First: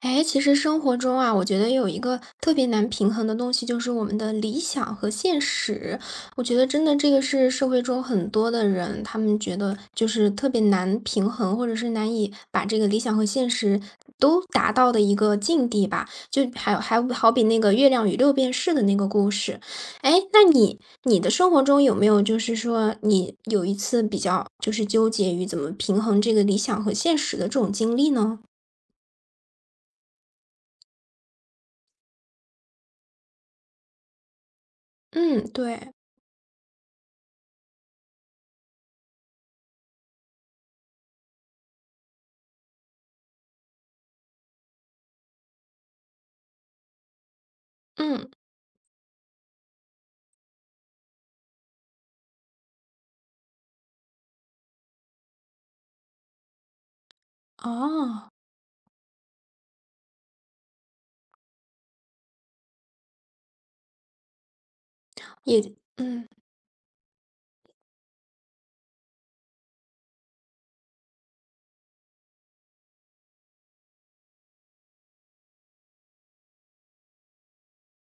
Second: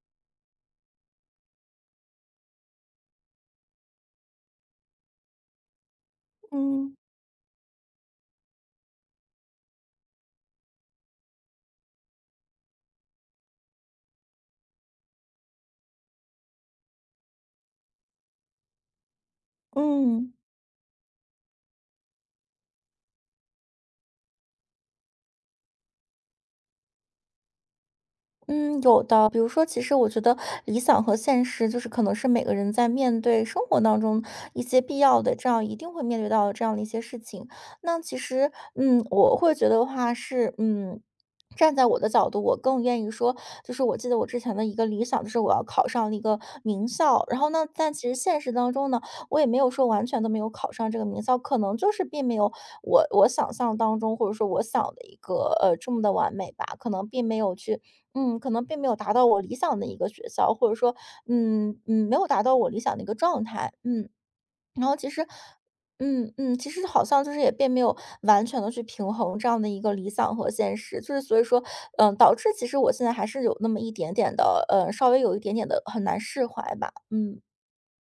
哎，其实生活中啊，我觉得有一个特别难平衡的东西，就是我们的理想和现实。我觉得真嗯的这个是社会中很多的人，他们觉得就是特别难平衡，或者是难以把这个理想和现实都达到的一个境地吧。就还好比那个《月亮与六便士》的那个故事。哎，嗯。那你的生活中有没有就是说你有一次比较就是纠结于怎么平衡这个理想和现实的这种经历呢？嗯，有的。比如说，其实我觉得理想和现实，就是可能是每个人在面对生活当中一些必要的，嗯，这样一定对。会面对到的这样的一些事情。那其实，我会觉得的话是，站在我的角度，我更愿意说，就是我记得我之前的一个理想，就是我要考上一个名校。然后呢，但其实嗯，现实当中呢，我也没有说完全都没有考上这个名校，可能就是并没有我想象当中，或者说我想的一个这么的完美吧，可能并没有去哦，可能并没有达到我理想的一个学校，或者说，没有达到我理想的一个状态，然后其实，也嗯，其实好像就是也并没有完全的去平衡这样的一个理想和现实，就是所以说，导致其实我现在还是有那么一点点的，稍微有一点点的很难释怀吧，嗯。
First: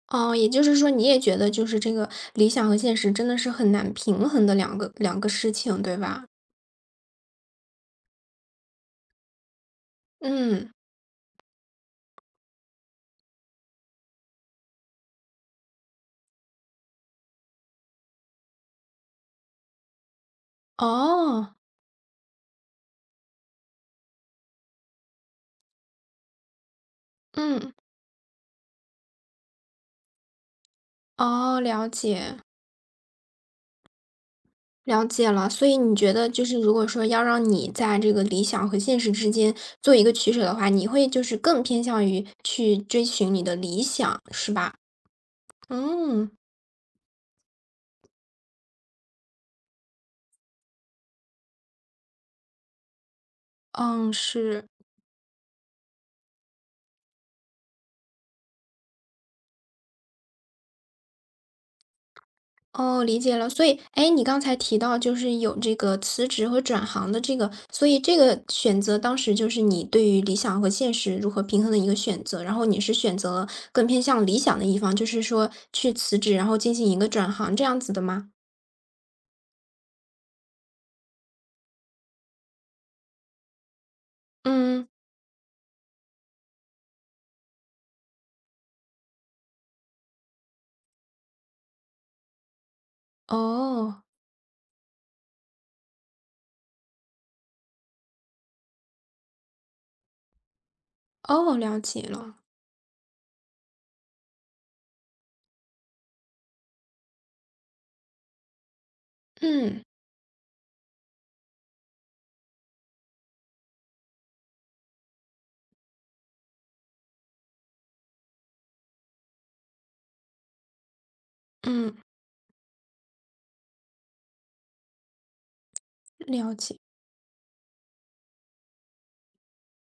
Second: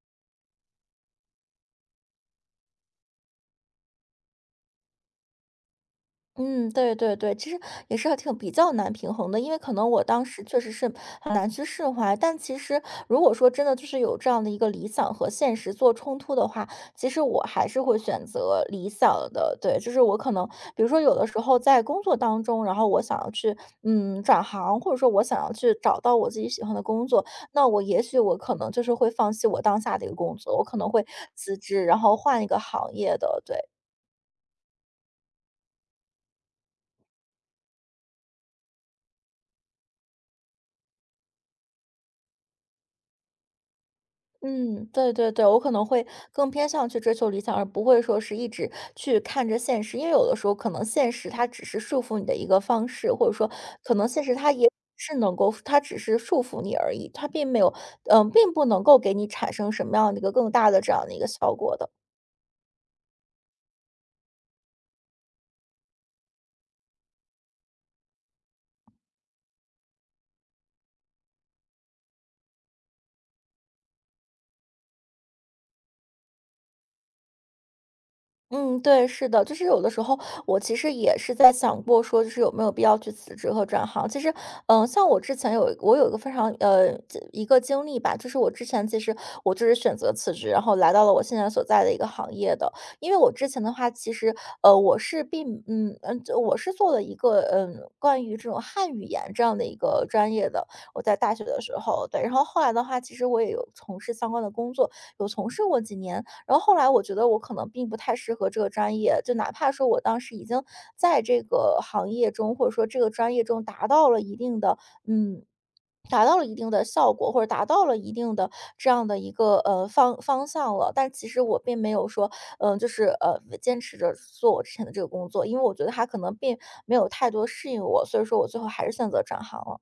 哦，也就是说你也觉得就是这个理想和现实真的是很难平衡的两个事情，对吧？嗯，对对对，其实也是还挺比较难平衡的，因为可能我当时确实嗯，是很难去释怀，但其实如果说真的就是有这样的一个理想和现实做冲突的话，其实我还是会选择理想的。对，就是我可能比如说有的时哦，候在工作当中，然后我想要去转行，或者说我想要去找到我自己喜欢的工作，那嗯，我也许我可能就是会放弃我当下的一个工作，我可能会辞哦，职，了然后解，换一个行业的。对。了解了。所以你觉得就是如果说要让你在这个理想和现实之间做一个取舍的话，你会就是更偏向于去追寻你的理想，是吧？嗯，对对对，我可能会嗯，更偏向去追求理想，而不会说是一直去看着现实，因为有的时候可能现实它只是束缚你的一个方式，或者说可能嗯，现实它是。也是能够，它只是束缚你而已，它并没有，并不能够给你产生什么样的一个更大的这样的一个效果的。哦，理解了。所以，哎，你刚才提到就是有这个辞职和转行的这个，所以这个选择当时就是你对于理想和现实如何平衡的一个选择。然后你是选择了更偏向理想的一方，就是说去辞职，然后进行一个转行这样子的吗？嗯，对，是的，就是有的时候我其实也是在想过，说就是有没有必要去辞职和转行。其实，嗯，像我之前有我有一个非常这一个经历吧，就是我之前其实我就是选择辞职，然后来到了我现在所在的一个行业的。因为我之前的话，哦，其实我是并就我是做了一个关于这种汉语言这样的一个专业的，我在大学哦，的时了解候对，然了。后后来的话，其实我也有从事相关的工作，有从事过几年。然后后来我觉得我可能并不太适合这个专业，就哪怕嗯，说我当时已经在这个行业中，或者说这个专业中达到了一定的，嗯，达到了一定的效果，或者达到了一定的这样的一个方向了，但其实我并没嗯，有说，就是坚持着做我之前的这个工作，因为我觉得它可能了并解。没有太多适应我，所以说我最后还是选择转行了。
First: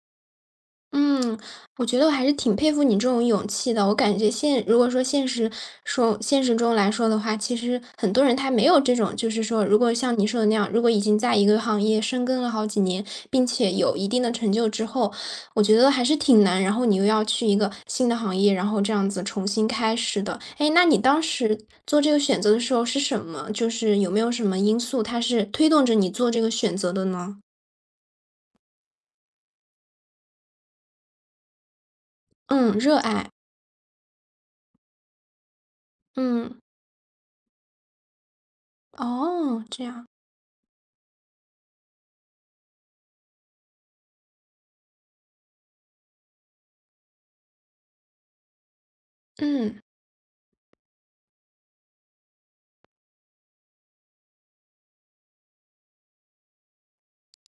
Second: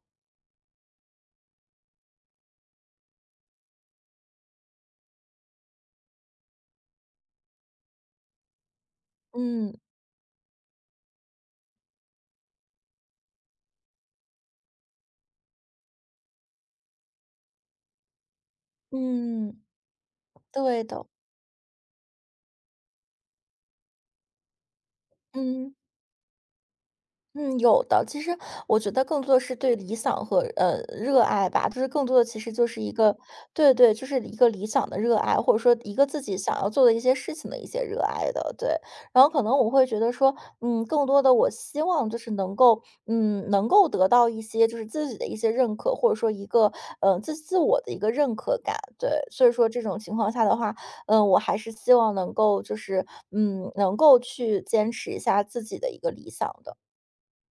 嗯，我觉得我还是挺佩服你这种勇气的。我感觉现如果说现实说现实中来说的话，其实很多人他没有这种，就是说，嗯如果像你说的那样，如果已经在一个行业深耕了好几年，并且有一定的成就之后，我觉得还是挺难。然后你又要去一个新的行业，然后这样子重嗯，新开始的。哎，对那你的，当时做这个选择的时候是什么？就是有没有什么因素它是推嗯。动着你做这个选择的呢？嗯，有的。其实我觉得更多的是对理想和热爱吧，就是更多的其实就嗯，是一热个，爱。对对，就是一个理想的热爱，或者说一个自己想嗯，要做的一些事情的一些热爱的，对。然后可能哦，我这会觉样。得说，更多的我希望就是能够，能够得到一些就是自己的一些认可，或者说一个，自我的一个认可感，对。所以说这嗯种情况下的话，我还是希望能够就是，能够去坚持一下自己的一个理想的。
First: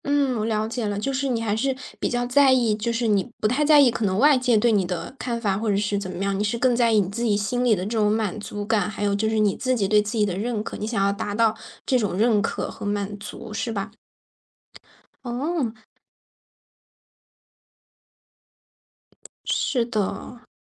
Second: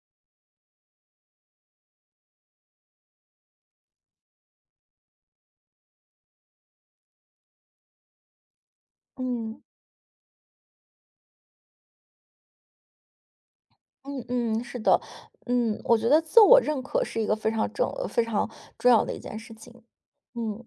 嗯，我了解了，就是你还是比较在意，就是你不太在意可能外界对你的看法或者是怎么样，你是更在意你自己心里的这种满足感，还有就是你嗯自己对自己的认可，你想要达到这种认可和满足，是吧？嗯嗯，是的，哦，我觉得自我认可是一个非常重要的一件事情。是的。嗯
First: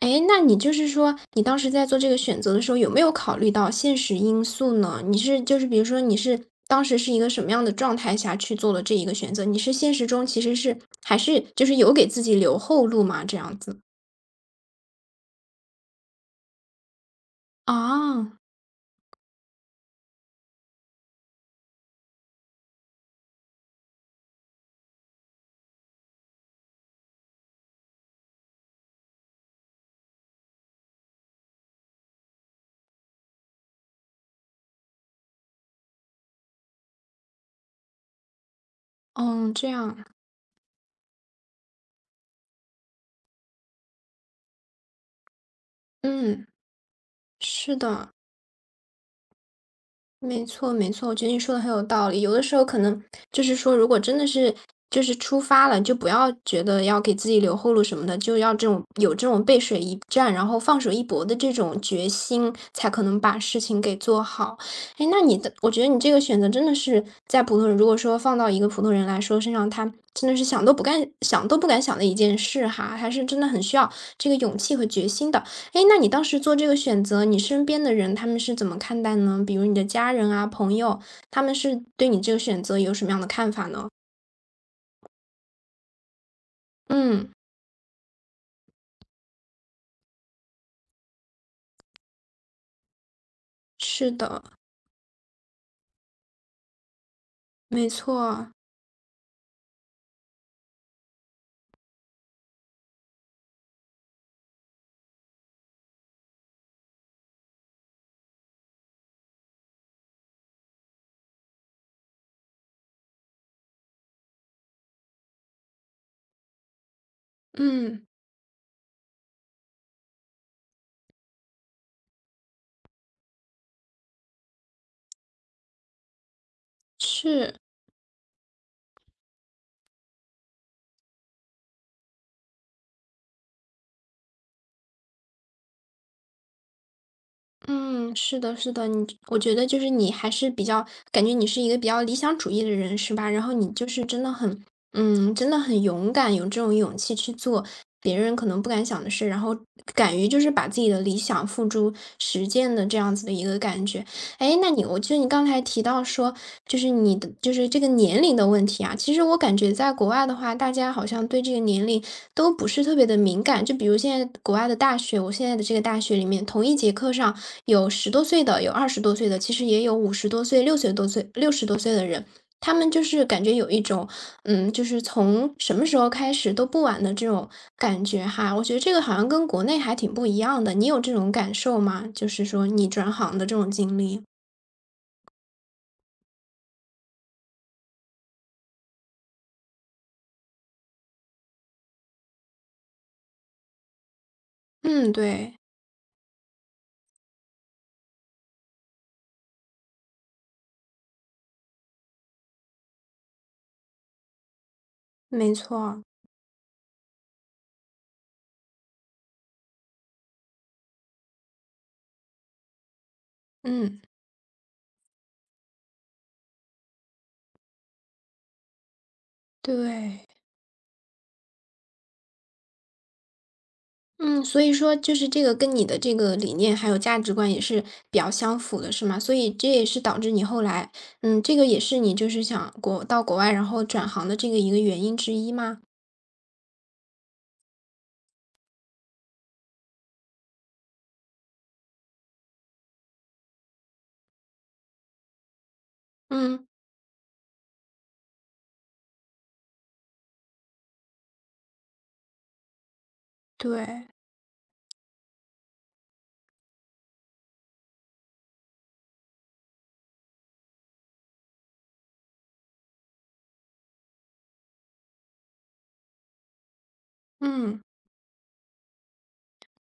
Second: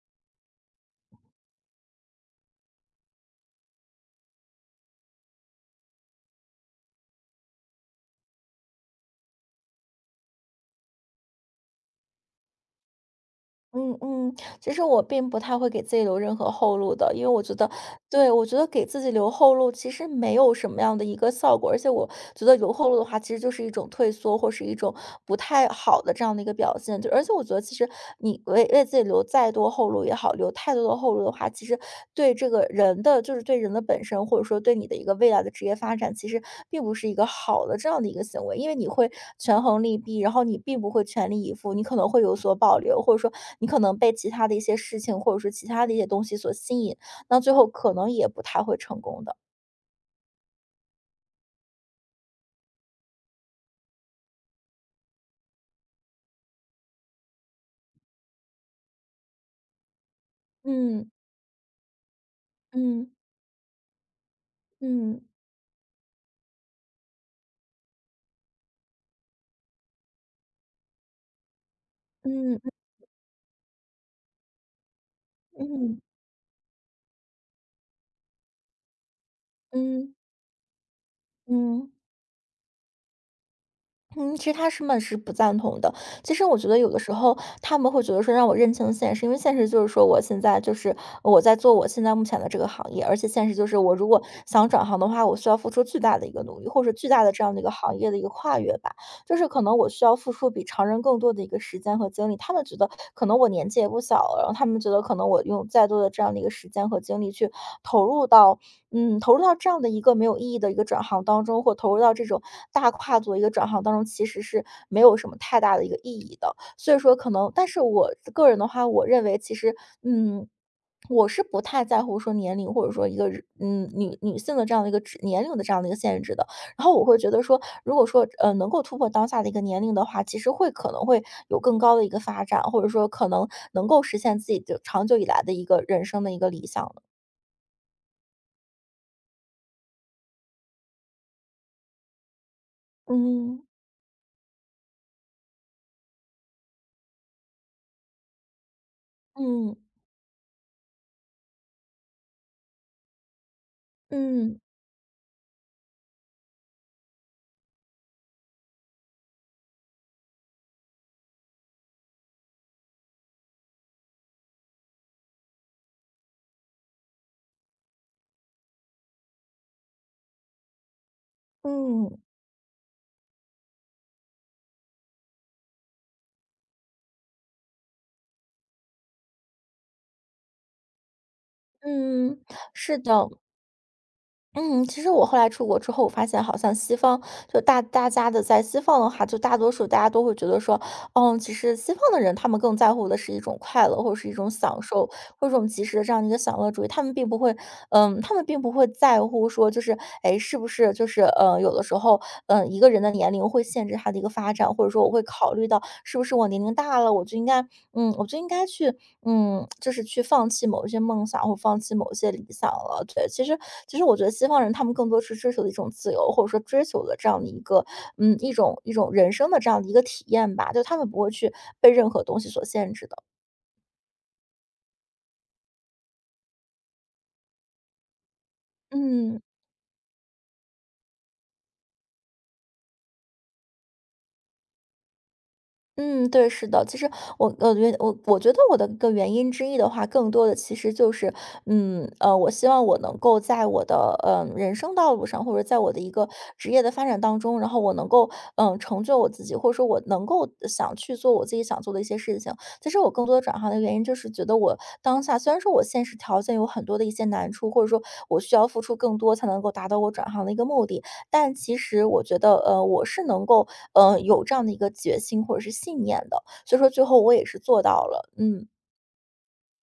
哎，那你就是说，你当时在做这个选择的时候，有没有考虑到现实因素呢？你是就是比如说你是当时是一个什么样的状态下去做了这一个选择？你是现实中其实是还是就是有给自己留后路吗？这样子。嗯嗯，其实我并不太会给自己留任何后路的，因为我觉得，对，啊，我觉得给自己留后路其实没有什么样的一个效果，而且我觉得留后路的话，其实就是一种退缩或是一种不太好的这样的一个表现。就而且我觉得，其实你为自己留再多后路也好，留太多。思路后路的话，其实对这个人的就是对人的本身，或者说对你的一个未来的职业发展，其实并不是一个好的这样的一个行为，因为你会嗯，权这衡样，利弊，然后你并不会全力以赴，你可能会有所保留，或者说你可能被其他的一些事情，或者说其他的一些东西嗯，所吸引，那最后是可能的。也不太会成功的。没错，没错，我觉得你说的很有道理。有的时候可能就是说，如果真的是就是出发了，就不要觉得要给自己留后路什么的，就要这种有这种背水一战，然后放手一嗯搏的这种决心，才可嗯能把事情给做好。哎，嗯那你的，我觉得你这个选择真的是在普通人，如果说放到一个普通人来说身上，他真的是想都不敢想的一件嗯事嗯哈，还是真的很需要这个勇气和决心的。哎，那嗯你当时做这个选择，你身边的人他们是怎么看待呢？比如你的家嗯人啊、朋友，他们是嗯。对你这个选择有什么样的看法呢？嗯，其实他们是不赞同的。其实我觉得有的时嗯，候他们会觉得说让我认清现实，因为现实就是说我现在就是我在做我现在目前的这个行业，而且现实就是我如是果的，想转行的话，我需要付出巨大的一个努力，或者巨大的这样的一个没行业的一个错，跨越吧。就是可能我需要付出比常人更多的一个时间和精力。他们觉得可能我年纪也不小了，然后他们觉得可能我用再多的这样的一个时间和精力去投入到投入到这样的一个没有意义的一个转行当中，或投入到这种大跨度的一个转行当中，其实是没有什么太大的一个意义的。所以说可能但是嗯，我个人的话，我认为其实，嗯，我是不太在乎说年龄，或者说一个女性的这样的一个指年龄的这样的一个限制的。然后我会觉得是。说，如果说，能够突破当下的一个年龄的话，其实会可能会有更高的一个发展，或者说可能能够实现自己的长久以来的一个人生的一个理想的。嗯，是的，是的，你我觉得就是你还是比较，感觉你是一个比较理想主义的人，是吧？然后嗯，你就是真的很，嗯，真的很勇敢，有这种勇气去做别人可能不敢想的事，然后嗯。敢于就是把自己的理想付诸实践的这样子的一个感觉。嗯，哎，那你我记得你刚才提到说，就是你的就是这个年龄的问题啊，其实我感觉在国外的话，大家好像对这个年龄都不是特别的敏感。就比如现在国外的大学，我现在的这个大学里面，同一节课上有十多岁的，有二十多岁的，其实也有五十多岁、六十多岁的嗯，人。他们就是感觉有一种，嗯，就是从什么时候开始都不晚的这种感觉哈。我觉得这个好像跟国内还挺不一样的，你有这种感受吗？就嗯，是说你是转的。行的这种经历。嗯，其实我后来出国之后，我发现好像西方就大家的在西方的话，就大多数大家都会觉得说，其实西方的人他们更在乎的是一种快乐，或者是一种享受，嗯，或者对，一种及时的这样的一个享乐主义。他们并不会，他们并不会在乎说，就是，哎，是不是就是，有的时候，一个人的年龄会限制他的一个发展，或者说我会考没虑到错。是不是我年龄大了，我就应该，我就应该去就是去放弃某一些梦想，或放弃某一些理想了。对，其实其嗯，实我觉得西方人他们更多是追求的一种自由，或者说追求的这样的一个，一种人生的这样的一个体对，验吧。就他们不会去被任何东西所限制的。嗯，所以说就是这个跟你的这个理念还有价值观也是比较相符的，是吗？所嗯。以这也是导致你后来，嗯，这个也是你就是想国到国外然后转行的这个一个原因之一吗？嗯，对，是的。其实我觉得我的一个原因之一的话，更多的其实就是，我希望我能够在我的，人生道路上，或者在我的一个嗯，职业的发展当中，然后我能够，成就我自己，或者说我能够想去做我自己想做的一些事情。其实我更多的转行的对，原因就是觉得我当下虽然说我现实条件有很多的一些难处，或者说我需要付出更多才能够达到我转行的一个目的，但其实我觉得，我是能够有这样的一个决心或者是信念的，所以说最后我也是做嗯，到了，嗯，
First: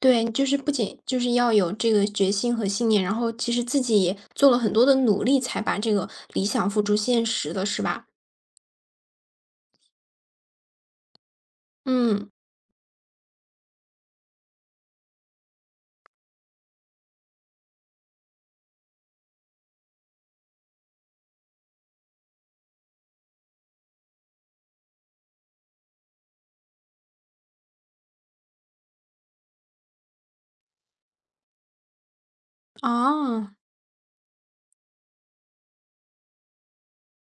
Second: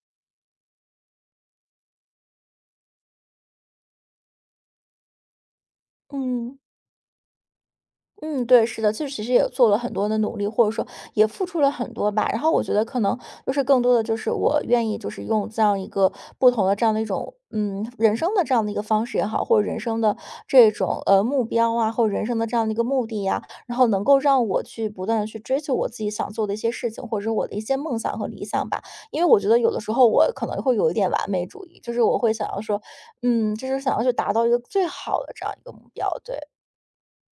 对，就是不仅就是要有这个决心和信念，然后其实自己也做了很多的努力才把这个理嗯。想付诸现实的，是吧？嗯，对，是的，就是其实也做了很多的努力，或者说也付出了很多吧。嗯，然后我觉得可能就是更多的就是我愿意就是用这样一个不同的这样的一种人生的这样的一个方式也好，或者人生的这种目标啊，或者人生的这样的一个目的呀、然后能够让我去不断的去追求我自己想做的一些事情，或者是我的一些梦想和理想吧。因为我觉得有的时候我可能会有一点完美主义，就是我会想要说，啊。就是想要去达到一个最好的这样一个目标。对，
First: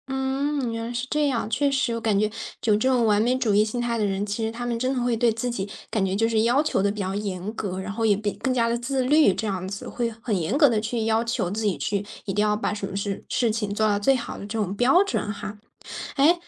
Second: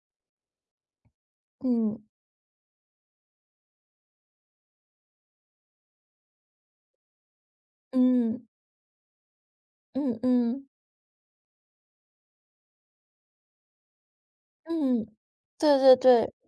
嗯，原来是这样。确实，我嗯感觉有这种完美主义心态的人，其实他们真的会对自己感觉就是要求的比较严格，然后也比嗯。更加的自律，这样子会嗯很严嗯，格的去要求自己去，一定要把什么事情做到最好的这种标嗯，准哈。对对对，哎，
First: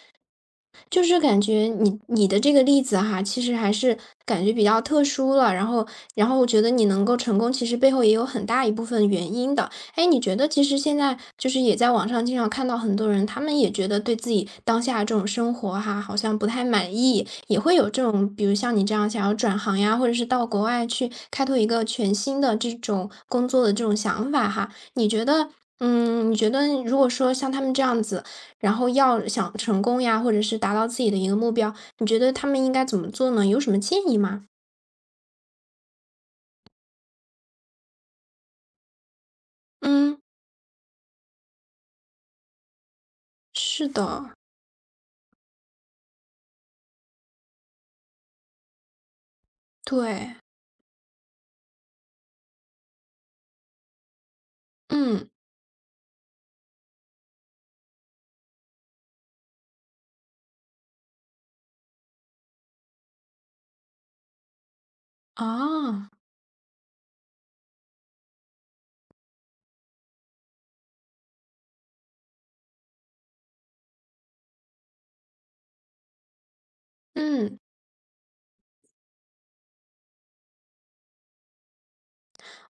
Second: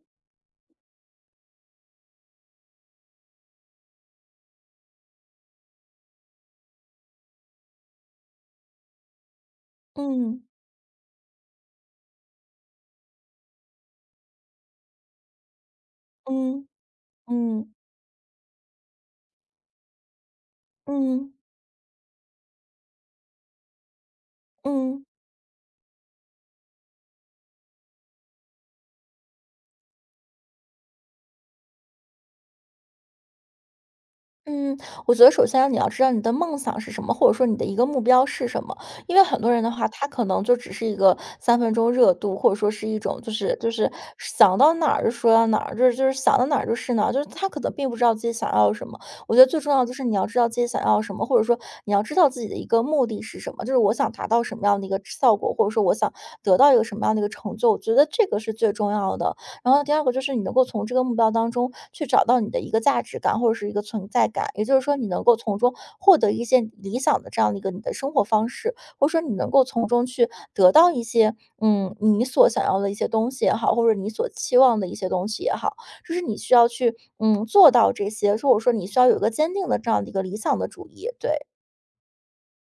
就是感觉你的这个例子哈，其实还是感觉比较特殊了。然后，然后我觉得你能够成功，其实背后也有很大一部分原因的。哎，你觉嗯，得其实现在就是也在网上经常看到很多人，他们也觉得对自己当下这种生活哈，好像不太嗯，满意，也嗯，会有这种，比如像你这样想要转行呀，或者是到国外去嗯，嗯。开拓一个全新的这种工作的这种想法哈。嗯你觉得，嗯，你觉得如果说像他们这样子，然后要想成功呀，或者是达到自己的一个目标，你觉得他们应该怎么做呢？有什么建议吗？嗯，我觉得首先啊你要知道你的梦想是什么，或者说你的一个目标是什么。因为很多人的话，他嗯，可能就只是一个三分钟热度，或者说是一种就是就是是的，想到哪儿就说到哪儿，就是想到哪儿就是哪儿，就是他可能并不知道自己想要什么。我觉得最重要就是你要对，知道自己想要什么，或者说你要知道自己的一个目的是什么，就是我想达到什么样的一个嗯，效果，或者说我想得到一个什么样的一个成就。我觉得这个是最重要的。然后第二个就是你能够从这个目标当中去找到你的一个价值感或者是一个存在感，也就是说你能够从中啊，获得一些理想的这样的一个你的生活方式，或者说你能够从中去得到一些你所想要的一些东西也好，或者你所期望的一些东西也好，就是你需要去嗯。做到这些，或者说你需要有一个坚定的这样的一个理想的主义，对，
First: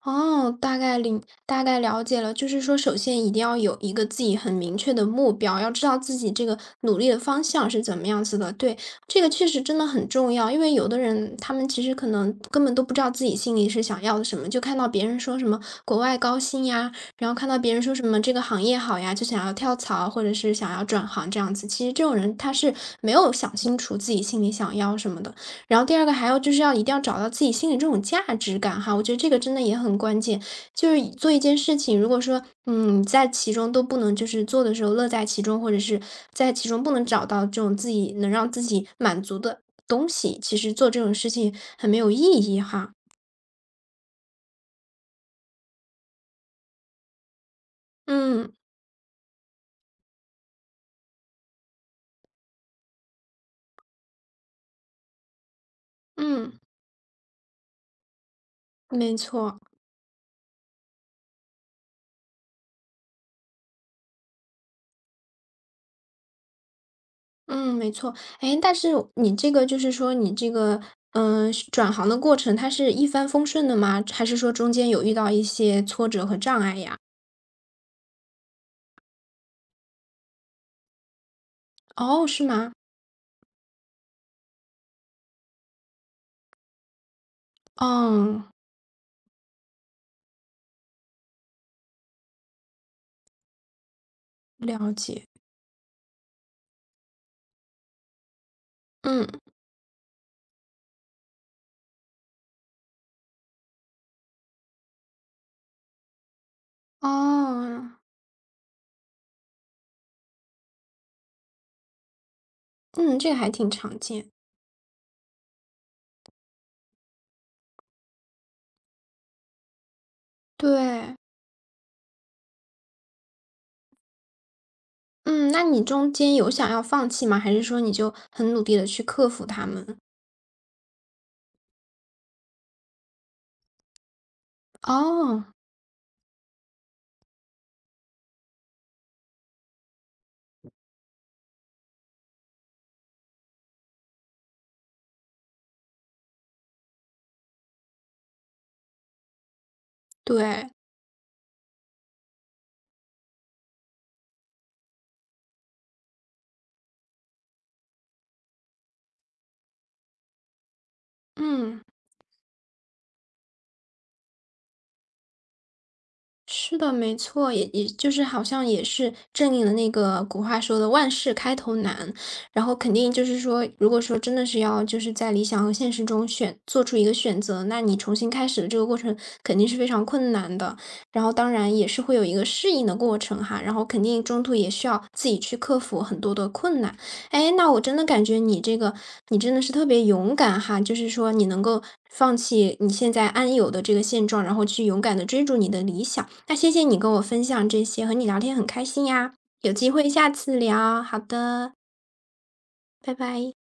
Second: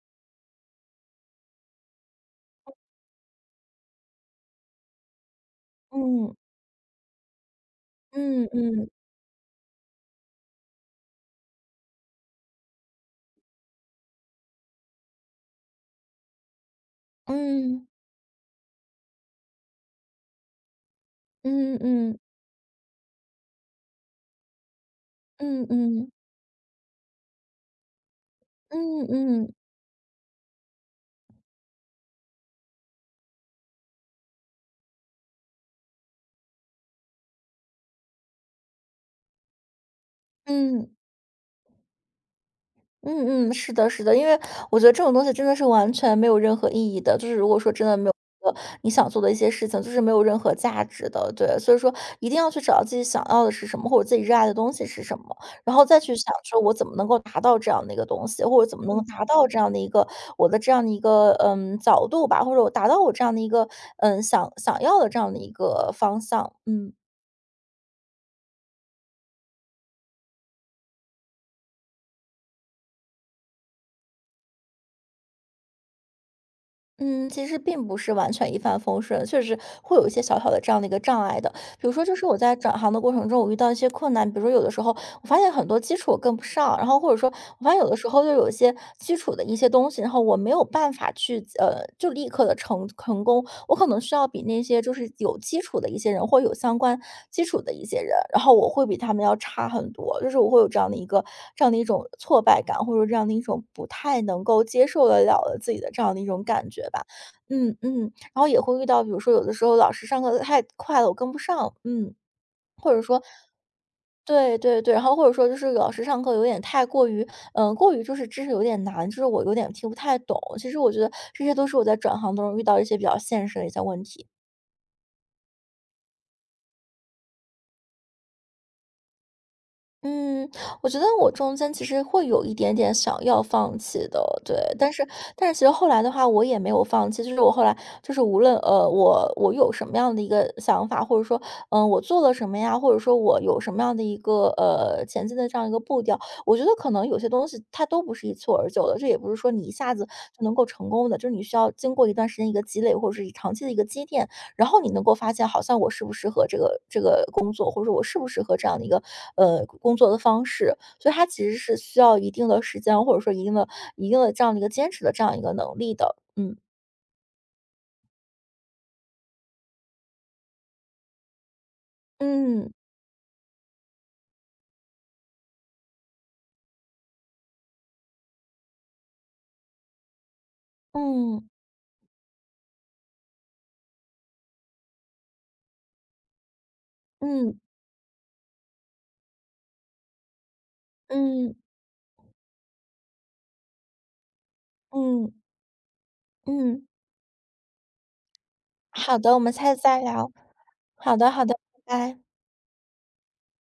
哦，大概领大概了解了，就是说，首先一定要有一个自己很明确的目标，要知道自己嗯这个努力的方向是怎么样子嗯的。对，嗯这个确实真的很重要，因为有的人他们其实可能根本都不知道自己心里是想要的什么，就看到别人说什么国外高薪呀，然后看到别人嗯说什么这个行业好呀，就想要跳槽或者是想要转行这样子。嗯其实这嗯种嗯人他是没有想清楚自己心里想要什么的，然后第二个还要就是要一定要找到自己心里这种价值感哈，我嗯觉得这个嗯嗯真的也很关键。就是做一件事情，如果说，嗯，在其中都不能就是做的时候乐在其中，或者是在其中不能找到这种自己能让自己满足的东西，其实嗯。做这种事情很没有意义哈。嗯嗯，是的，是的，因为我觉得这种东西真的是完全没有任何意义的，就是如果说真的没有嗯呃你想做的一些事情，就是没有任何价值的，对，所以说一定要去找到自己想要的是什么，或者自己热爱的东西是什么，然后再去想嗯，说我怎么能够达到这样的一个东西，或者怎么能够没达到这错，样的一个我的这样的一个角度吧，或者我达到我这样的一个想要的这样的一个方向，嗯。嗯，没错。哎，但是你这个就是说你这个，嗯，转行的过程，它是一帆风顺的吗？还是说中间有遇到一些挫折和障碍呀？嗯，其实并不是完全一帆风顺，确实会有一些小小的这样的一个障碍的。比如说，就是哦，我是在吗？转行的过程中，我遇到一些困难，比如说有的时候我发现很多基础我跟不上，然后或者说我发现有的时候就有哦，一些基础的一些东西，然后我没有办法去就立刻的成功，我可能需要比那些就了是解。有基础的一些人或有相关基础的一些人，然后我会比他们嗯，要差很多，就是我会有这样的一个这样的一种挫败感，或者说这样的一种不太能够接受得了的自己的这样的一种感觉吧。嗯哦，嗯。然后也会遇到，比如说有的时候老师上课得太快了，我跟不上，嗯，嗯，说这个还挺常见。对对对，然后或者说就是老师上课有点太过于，过于就是知识有点难，就是我有点听不太懂。其实我觉得对，这些都是我在转行当中遇到一些比较现实的一些问题。嗯，那你中间有想要放弃吗？还是说你就很努力的去克服他们？嗯，我觉得我中间其实会有一点点想要放弃的，对，但是哦，但是其实后来的话，我也没有放弃，就是我后来就是无论我有什么样的一个想法，或者说我做了什么呀，或者说我有什么样的一个前进的这样一个步调，我觉得可能有些东西它都不是一蹴而就的，这也不是说你一下子就能够对，成功的，就是你需要经过一段时间一个积累，或者是长期的一个积淀，然后你能够发现，好像我适不适合这个工作，或者说我适不适合这样的一个工作的方式。所以它其实是嗯。需要一定的时间，或者说一定的这样的一个坚持的这样一个能力的。嗯是的，没错，也就是好像也是正应了那个古话说的“万事开头难”，然嗯后肯定就是说，如果说真的是要就是在理想和现实中选做出一个选择，那你重新开始的这个过程肯定是非常困难的，然后嗯当然也是会有一个适应的过程哈，然后肯定中途也需要自己去克服很多的困难。哎，嗯那我真的感觉你这个，你真的是特别勇敢哈，就是说你嗯能够放弃你现在安有的这个现状，然后去勇敢的嗯追逐你的理想。那谢谢嗯，你跟我分享这些，和你聊天很开心好的，呀，我们下有次机再会下聊。次聊。好好的好的，的，拜拜。拜拜。